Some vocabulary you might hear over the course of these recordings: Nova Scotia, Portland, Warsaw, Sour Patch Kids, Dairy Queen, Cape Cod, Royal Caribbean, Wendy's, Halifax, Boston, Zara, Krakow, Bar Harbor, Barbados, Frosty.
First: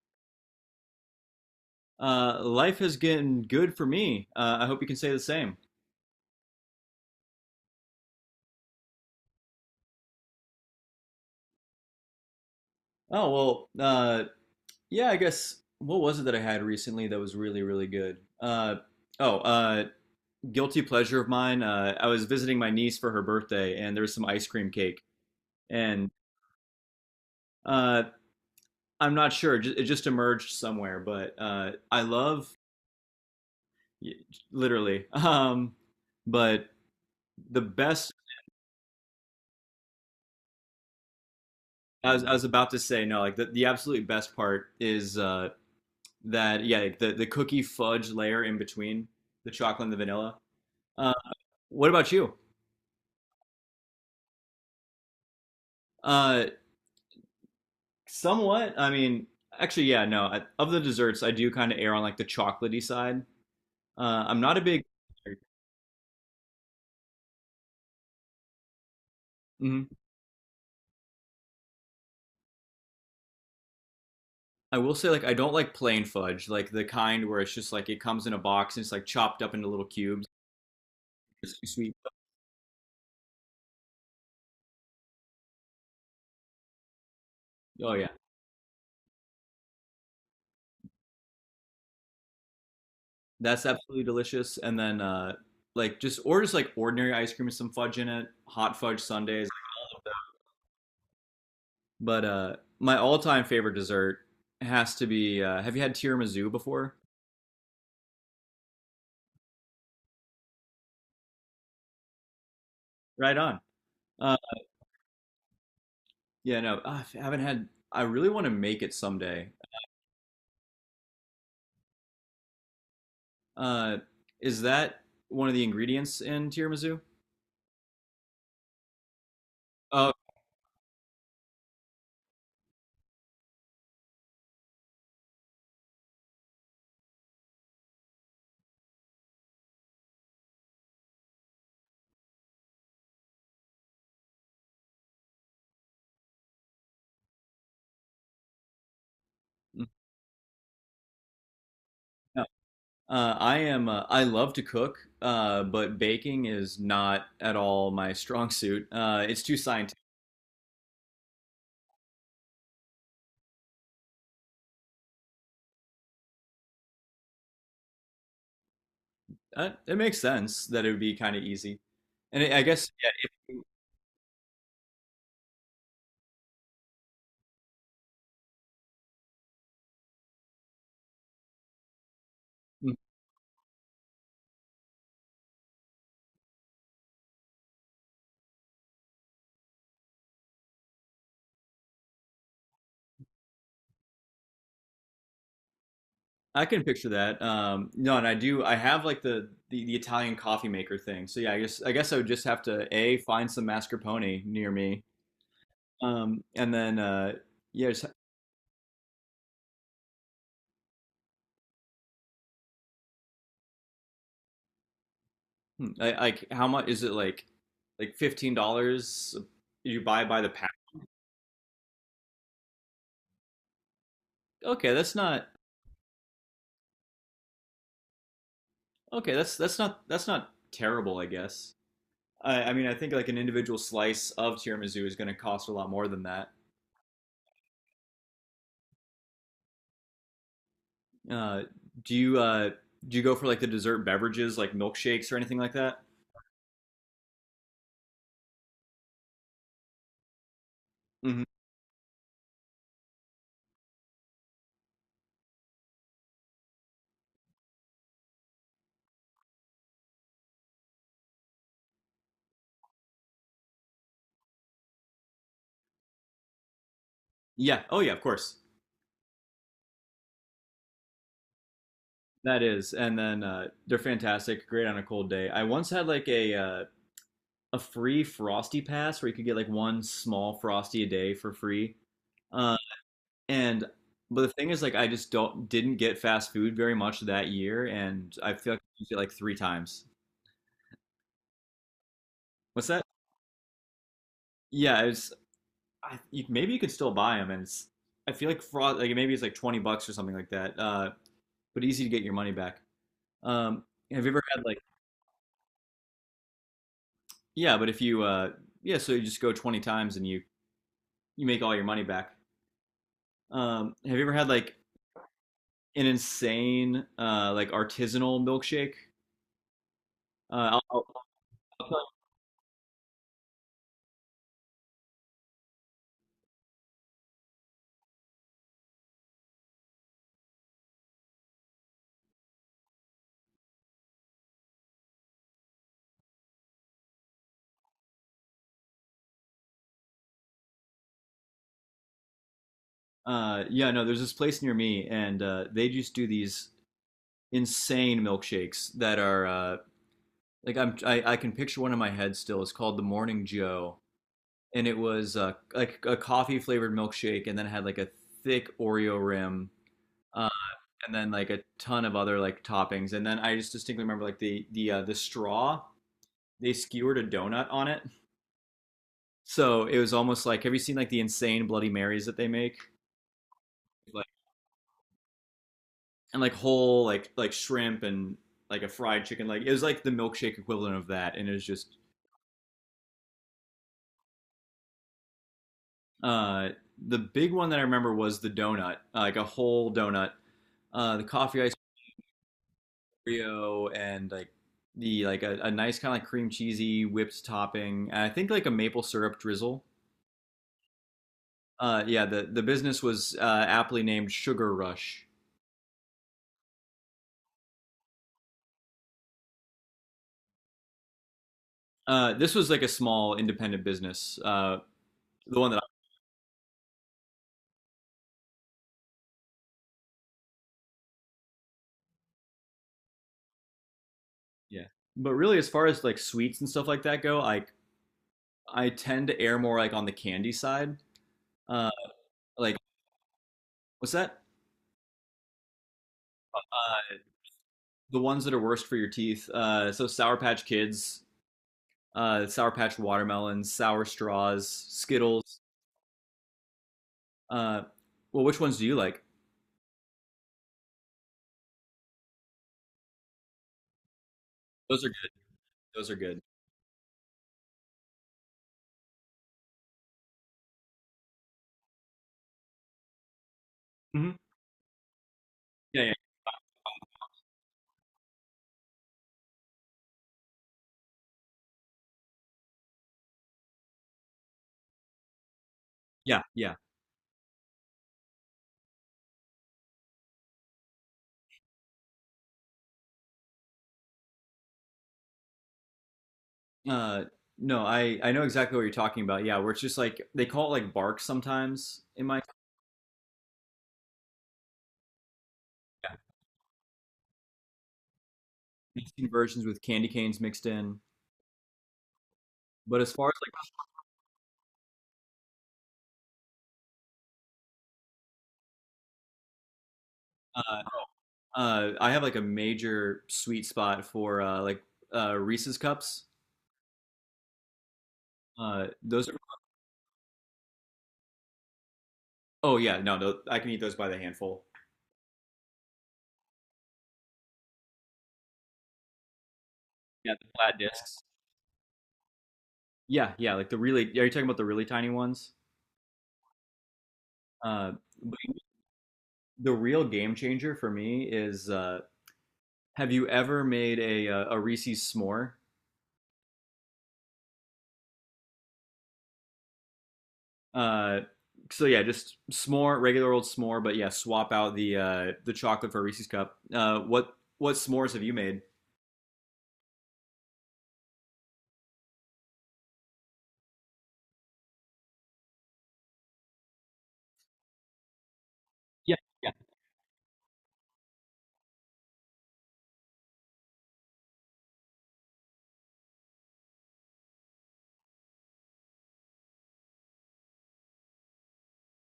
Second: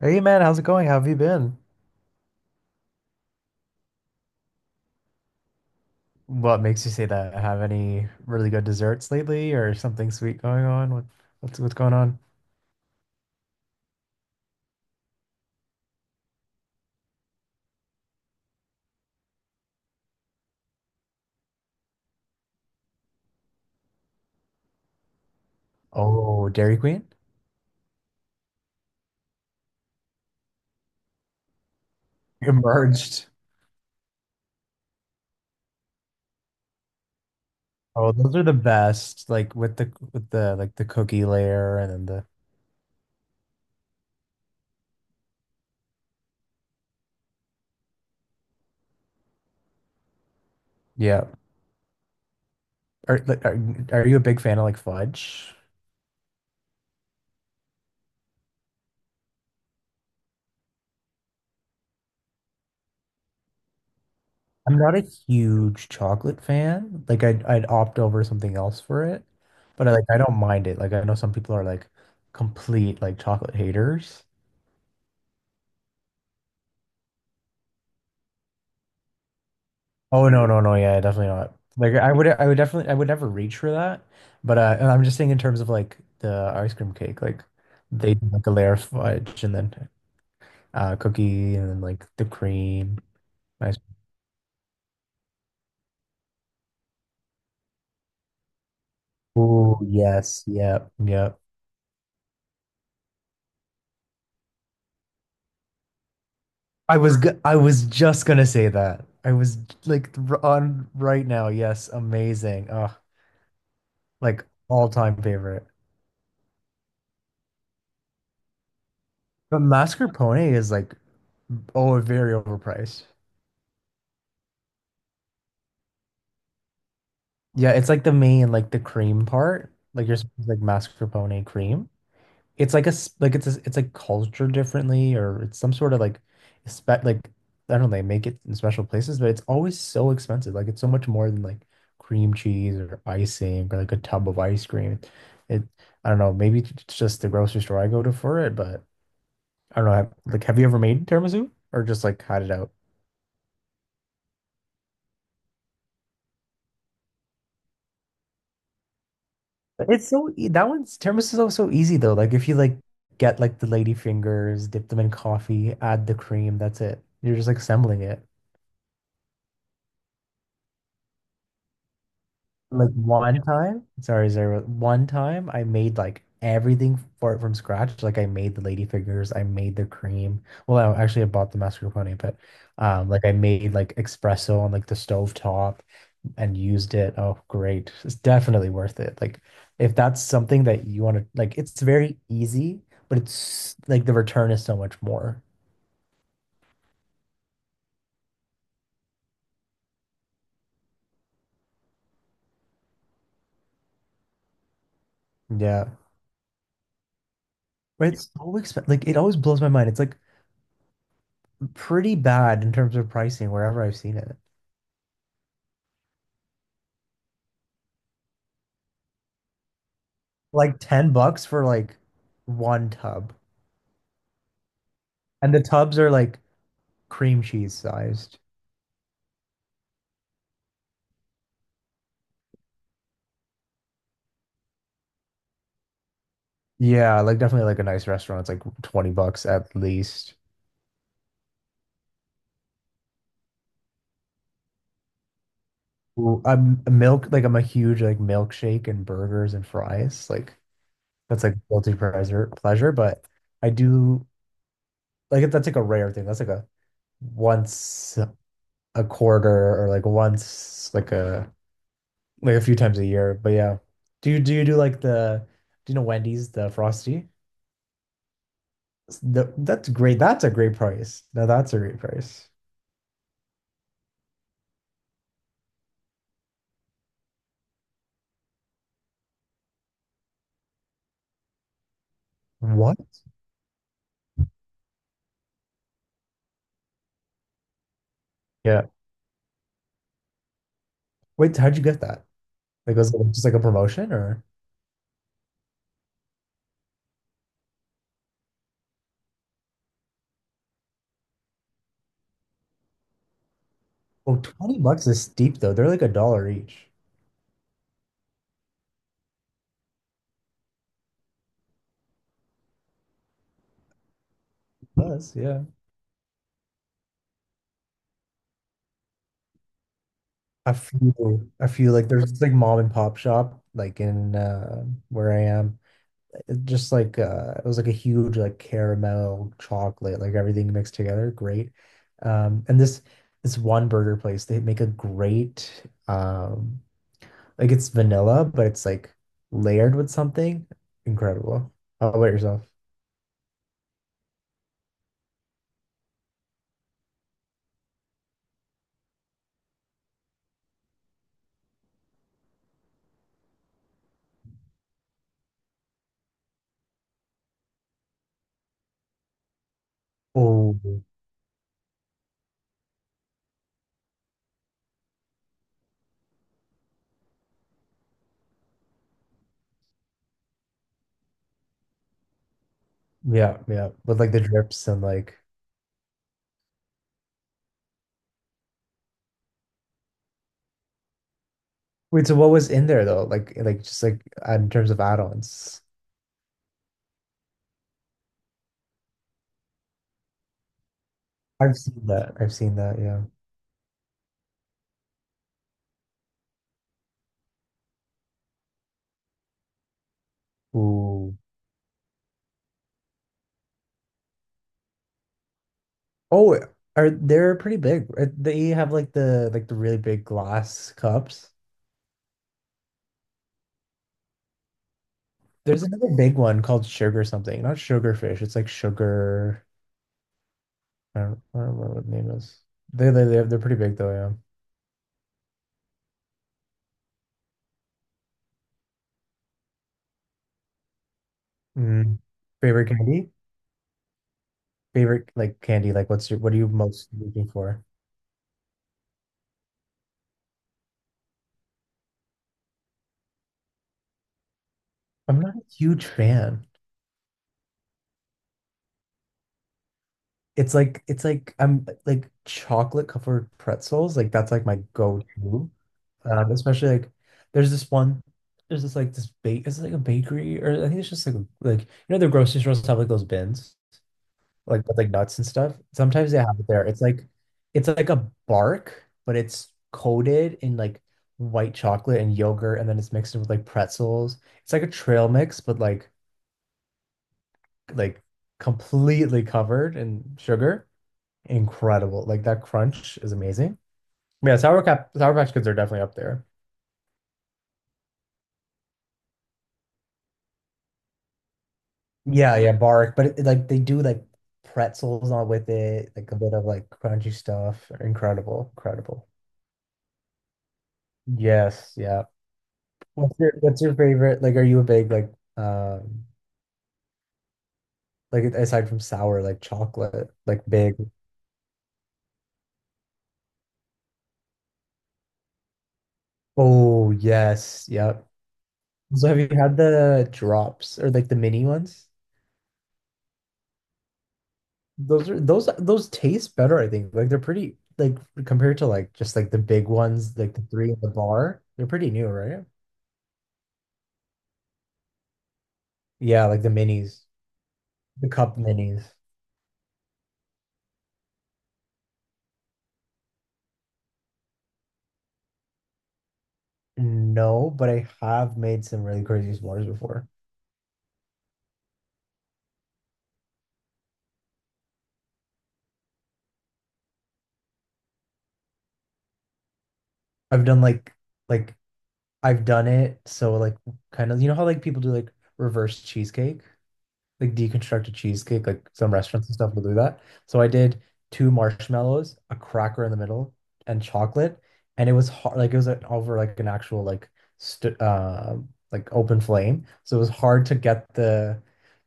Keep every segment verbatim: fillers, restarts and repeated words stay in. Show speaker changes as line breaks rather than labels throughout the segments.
Hey man, how's it going? How have you been?
uh, Life has gotten good for me. Uh, I hope you can say the same.
What makes you say that? Have any really good desserts lately or something sweet going on? What, what's what's going on?
Oh well, uh, yeah. I guess what was it that I had recently that was really really good? Uh, oh, uh, Guilty pleasure of mine. Uh, I was visiting my niece for her birthday, and there was some ice cream cake, and
Oh, Dairy Queen?
uh, I'm not sure. ju- It just emerged somewhere, but uh, I love
Emerged.
y- literally. Um, but the best.
Oh, those are the best. Like with the with the like the cookie layer and then
I was,
the
I was about to say no. Like the, the absolute best part is uh, that, yeah, like the the cookie fudge layer in between the chocolate and the vanilla. Uh,
yeah.
what about you?
Are like are, are you a big fan of like fudge?
Uh, Somewhat. I mean, actually, yeah, no. I, of the desserts, I do kind of err on like the chocolatey side. Uh, I'm not a
I'm
big.
not a huge chocolate fan. Like I'd I'd opt over something else for it.
Mhm.
But I like I don't mind it. Like I know some people are like complete like chocolate haters.
I will say like I don't like plain fudge, like the kind where it's just like it comes in a box and it's like chopped up into little cubes.
Oh no, no, no, yeah, definitely
It's
not.
too
Like
sweet.
I would I would definitely I would never reach for that. But uh and I'm just saying in terms of like the ice cream cake, like
Oh yeah,
they do like a layer of fudge and then uh cookie and then like the cream.
that's
Ice.
absolutely delicious. And then uh, like just or just like ordinary ice cream with some fudge in it, hot fudge sundaes.
Oh yes, yep, yep.
But uh, my all-time favorite dessert has to be. Uh, have you had tiramisu before?
I was g I was just gonna say that. I was like r- On right now, yes, amazing. Oh,
Right on. Uh,
like all time favorite.
yeah, no, I haven't had. I really want to make it someday.
But mascarpone is like oh very overpriced.
Uh, is that one of the ingredients in tiramisu?
Yeah, it's like the main like the cream part. Like
Oh.
you're supposed to like mascarpone cream. It's like a s- like it's a, it's like cultured differently or it's some sort of like spec like I don't know, they make it in special places, but it's always so expensive. Like it's so much more than like cream cheese or icing or like a tub of ice cream. It I don't know, maybe it's just the grocery store I go to for it, but I
Mm.
don't know. Have- Like have you ever made tiramisu or just like had
No.
it out?
Uh, I am. Uh, I love to cook, uh, but baking is not at all my strong suit. Uh, it's too scientific.
It's so e that one's tiramisu is also easy though. Like if you like get like the lady fingers, dip them in coffee, add the cream, that's it. You're just like assembling it.
That, it makes sense that it would be kind of easy. And I I guess,
Like
yeah, if
one
you,
time, sorry, Zara, one time I made like everything for it from scratch. Like I made the lady fingers, I made the cream. Well, I actually I bought the mascarpone, but
mm,
um like I made like espresso on like the stove top and used it. Oh, great. It's definitely worth it. Like if that's something that you want to like it's very easy, but it's like the return is so much more.
I can picture that. Um, no, and I do. I have like the, the the Italian coffee maker thing. So yeah, I guess I guess I would just have to A, find some mascarpone near me.
Yeah.
Um, and then uh Yeah, just,
Right. It's so expensive. Like it always blows my mind. It's like pretty bad in terms of pricing wherever I've seen it.
hmm, I, like how much is it, like like fifteen dollars, you buy by the pack?
Like ten bucks for like one tub.
Okay, that's not
And the tubs are like cream cheese sized.
okay, that's that's not that's not terrible, I guess. I I mean, I think like an individual slice of tiramisu is going to cost a lot more than that.
Yeah, like definitely like a nice restaurant. It's like twenty bucks at least.
Uh, do you uh, do you go for like the dessert beverages, like milkshakes or anything like that?
Ooh, I'm a milk like I'm a huge like milkshake and burgers and fries. Like
Mhm.
that's like guilty pleasure, pleasure, but I do like that's like a rare thing. That's like a once a quarter or like once like a like a few times a year. But yeah, do you do you do like the do you know Wendy's the Frosty?
Yeah. Oh yeah, of course.
The, that's great. That's a great price. Now that's a great price.
That is. And then uh, They're fantastic, great on a cold day. I once had like a uh, a free frosty pass where you could get like one small frosty a day for free. Uh,
What?
and But the thing is, like, I just don't didn't get fast food very much that year, and I feel like
Yeah.
I used it like three times.
Wait, how'd you get that?
What's
Like
that?
was it just like a promotion or?
Yeah, it's I, you, maybe you could still buy them, and it's, I feel like frost like maybe it's like twenty bucks or something like that. Uh, but easy to get your money back. Um, have you
Oh,
ever had like
twenty bucks is steep though. They're like a dollar each.
Yeah, but if you uh yeah, so you just go twenty times and you you make all your money back. Um, have you ever had like
Plus, yeah.
an insane uh like artisanal milkshake? Uh,
I
I'll, I'll,
feel I
I'll
feel
tell
like there's this like mom and pop shop like in uh where I am. It just like uh it was like a huge like caramel chocolate, like everything mixed together. Great. Um and this this one burger place, they make a great um like it's vanilla, but it's like layered with something. Incredible. How about yourself?
you- uh Yeah, no, there's this place near me and uh they just do these insane milkshakes that are uh like I'm I, I can picture one in my head still. It's called the Morning Joe and it was uh like a coffee flavored milkshake and then had like a thick Oreo rim. Um
Oh
and Then like a ton of other like toppings. And then I just distinctly remember like the the uh, the straw they skewered a donut on it. So it was almost like, have you seen like the insane Bloody Marys that they make,
yeah, yeah. With
like
like the drips and like
and like whole like like shrimp and like a fried chicken? Like it was like the milkshake equivalent of that, and it was just
wait, so what was in there though? Like like just like in terms of add-ons.
uh, the big one that I remember was the donut, uh, like a whole donut, uh, the coffee ice,
I've seen that. I've seen that, yeah.
Oreo, and like the like a, a nice kind of like cream cheesy whipped topping. And I think like a maple syrup drizzle.
Ooh.
Uh, yeah, the, the business was uh, aptly named Sugar Rush.
Oh, are they're pretty big. Uh, They have like the like the really big glass cups.
Uh, this was like a small independent business. Uh, the one that
There's
I,
another big one called sugar something. Not sugarfish. It's like sugar. I don't, I don't remember what the name is. They they they're, they're pretty big though,
Yeah. But really, as far as like sweets and stuff like that go, like I tend to err more like on the candy side.
yeah.
Uh,
Mm.
like
Favorite candy?
what's that?
Favorite like candy? Like what's your what are you most
Uh,
looking for?
the ones that are worst for your teeth. Uh, so Sour Patch Kids, uh, Sour Patch Watermelons, Sour Straws,
I'm not
Skittles.
a huge fan.
Uh, well, which ones do you like?
It's like it's like I'm like chocolate covered pretzels. Like that's like my
Those are good.
go-to.
Those are good.
Um, especially like there's this one, there's this like this bake it's like a bakery or I think it's just like a- like you know the grocery stores have like those bins
Mm-hmm.
like with like nuts and stuff.
Yeah, yeah,
Sometimes they have it there. It's like it's like a bark, but it's coated in like white chocolate and yogurt, and then it's mixed in with like pretzels. It's like a trail mix, but like
yeah, yeah.
like completely covered in sugar incredible. Like that crunch is amazing. Yeah, Sour Cap Sour Patch Kids are definitely up there.
Uh, no, I I know exactly what you're talking about. Yeah, where it's just like they call it like bark sometimes in my
Yeah, yeah, bark, but it, like they do like pretzels on with it,
yeah,
like a bit of like crunchy stuff. Incredible,
I've
incredible.
seen versions with candy canes mixed in.
Yes, yeah.
But as far as
What's your what's your favorite? Like, are you a big like um like aside from sour, like chocolate, like
like
big?
uh, uh, I have like a major sweet spot for uh, like uh, Reese's cups.
Oh yes, yep.
Uh, those
So
are
have you had the drops or like the mini ones?
Oh yeah, no, no, I can eat those by the handful.
Those are those those taste better, I think. Like they're pretty like compared to like just like the big
Yeah,
ones,
the
like the
flat
three in the
discs.
bar. They're pretty new, right?
Yeah, yeah, like the really, are you talking about the really tiny ones?
Yeah, like the minis,
Uh,
the
but
cup minis.
the real game changer for me is uh, have you ever made a uh, a Reese's s'more?
No, but I have made some really crazy s'mores before.
Uh, so yeah, just s'more, regular old s'more, but yeah, swap out the uh, the chocolate for a Reese's cup. Uh, what what s'mores have you made?
I've done like like I've done it so like kind of you know how like people do like reverse cheesecake? Like deconstruct a cheesecake. Like some
Yeah,
restaurants
yeah.
and stuff will do that. So I did two marshmallows, a cracker in the middle, and chocolate. And it was hard, like it was like, over like an actual like st uh like open flame. So it was hard to get the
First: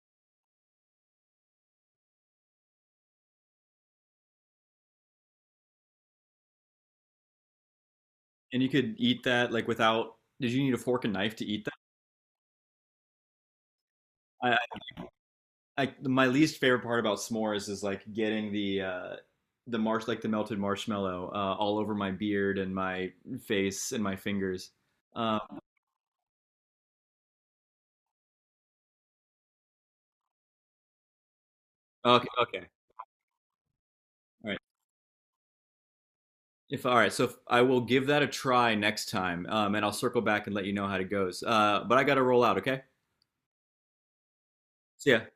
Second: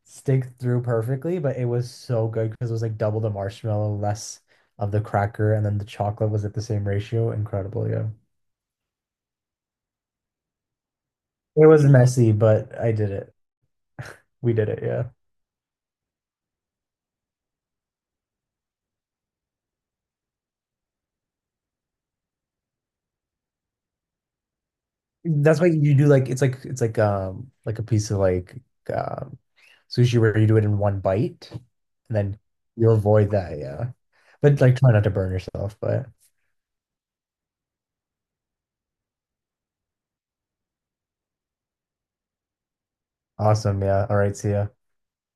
stick through perfectly, but it was so good because it was like double the marshmallow, less of the cracker, and then the chocolate was at the same ratio. Incredible, yeah.
And you could eat that like without. Did you need a fork and knife to eat
It
that?
was messy, but I did it. We
I,
did it, yeah.
I my least favorite part about s'mores is like getting the uh, the marsh like the melted marshmallow uh, all over my beard and my face and my fingers. Uh,
That's why you do like it's like it's like um like a piece of like um sushi where you do it in one bite and
okay,
then
okay,
you avoid that, yeah.
All right.
But like try not to burn yourself, but
If all right, so if, I will give that a try next time, um, and I'll circle back and let you know how it goes. Uh, but I got to roll out. Okay.
awesome, yeah. All right, see ya.
See ya.